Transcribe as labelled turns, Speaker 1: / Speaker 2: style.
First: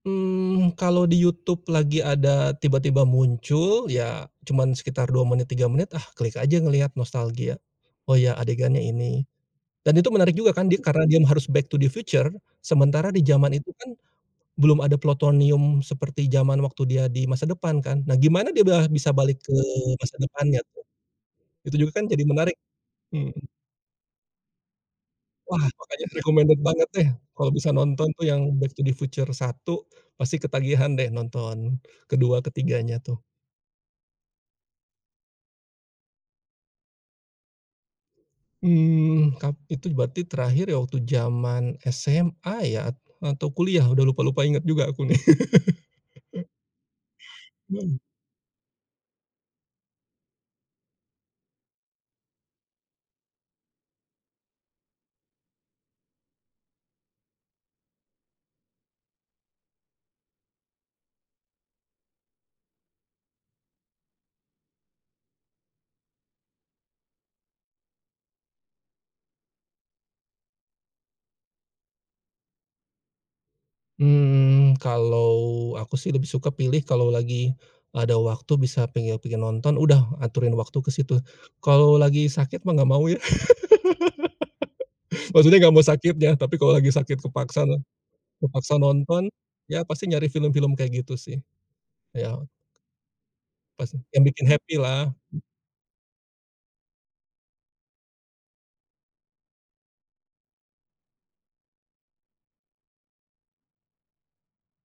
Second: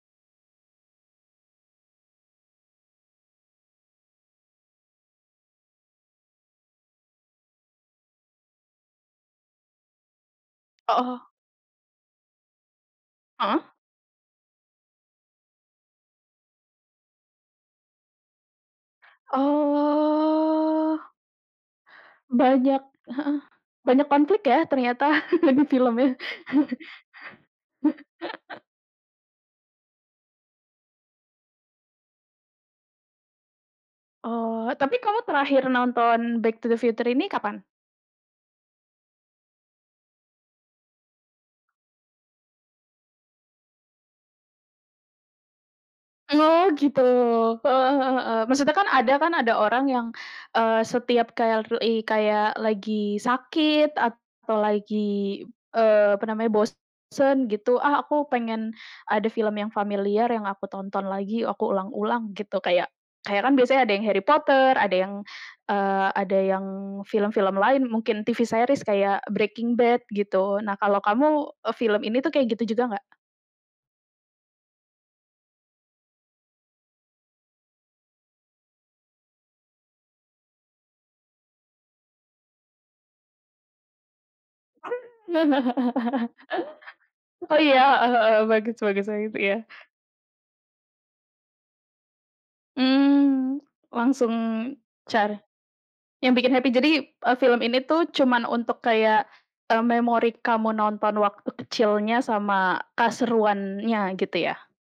Speaker 1: Mmm, kalau di YouTube lagi ada tiba-tiba muncul, ya cuman sekitar 2 menit, 3 menit ah klik aja ngelihat nostalgia. Oh ya adegannya ini, dan itu menarik juga kan di karena dia
Speaker 2: Aha.
Speaker 1: harus back to the future, sementara di zaman
Speaker 2: Heeh.
Speaker 1: itu kan, belum ada plutonium seperti zaman waktu dia di masa depan kan, nah gimana dia belah bisa balik ke masa depannya tuh?
Speaker 2: Oh.
Speaker 1: Itu juga kan jadi menarik,
Speaker 2: Banyak heeh,
Speaker 1: mmm.
Speaker 2: banyak konflik ya ternyata
Speaker 1: Wah
Speaker 2: di
Speaker 1: makanya
Speaker 2: filmnya.
Speaker 1: recommended banget deh, kalau bisa nonton tuh yang Back to The Future 1, pasti ketagihan deh nonton, ke-2, ke-3-nya tuh.
Speaker 2: Oh, tapi kamu terakhir nonton Back to the Future ini kapan?
Speaker 1: Hmm kap itu berarti terakhir ya, waktu zaman SMA ya at atau kuliah udah lupa lupa inget juga aku nih.
Speaker 2: Oh gitu, heeh
Speaker 1: Hmm.
Speaker 2: heeh heeh. Maksudnya kan ada kan, ada orang yang, eee, setiap kayak flui kayak lagi sakit atau lagi, eee, apa namanya bosen gitu. "Ah aku pengen, ada film yang familiar yang aku tonton lagi, aku ulang-ulang," gitu. Kayak kayak kan biasanya ada yang Harry Potter, ada yang, eee, ada yang film-film lain, mungkin TV series kayak Breaking Bad gitu. Nah kalau kamu, e film ini tuh kayak gitu juga nggak?
Speaker 1: Hmm, kalau aku sih lebih suka pilih kalau lagi, ada waktu bisa penge pengen nonton, udah aturin waktu ke situ. Kalau lagi sakit mah enggak mau ya. Maksudnya enggak mau sakitnya, tapi kalau lagi sakit
Speaker 2: Oh
Speaker 1: kepaksan ma
Speaker 2: iya heeh heeh, bagus
Speaker 1: kepaksa
Speaker 2: bagus kayak
Speaker 1: nonton,
Speaker 2: gitu, iya.
Speaker 1: ya pasti nyari film-film kayak gitu sih. Iya.
Speaker 2: Mmm,
Speaker 1: Pasti, yang
Speaker 2: langsung
Speaker 1: bikin happy
Speaker 2: cara
Speaker 1: lah.
Speaker 2: yang bikin happy jadi, eee, film ini tuh cuman untuk kayak, eee, memori kamu nonton waktu kecilnya sama keseruannya gitu ya?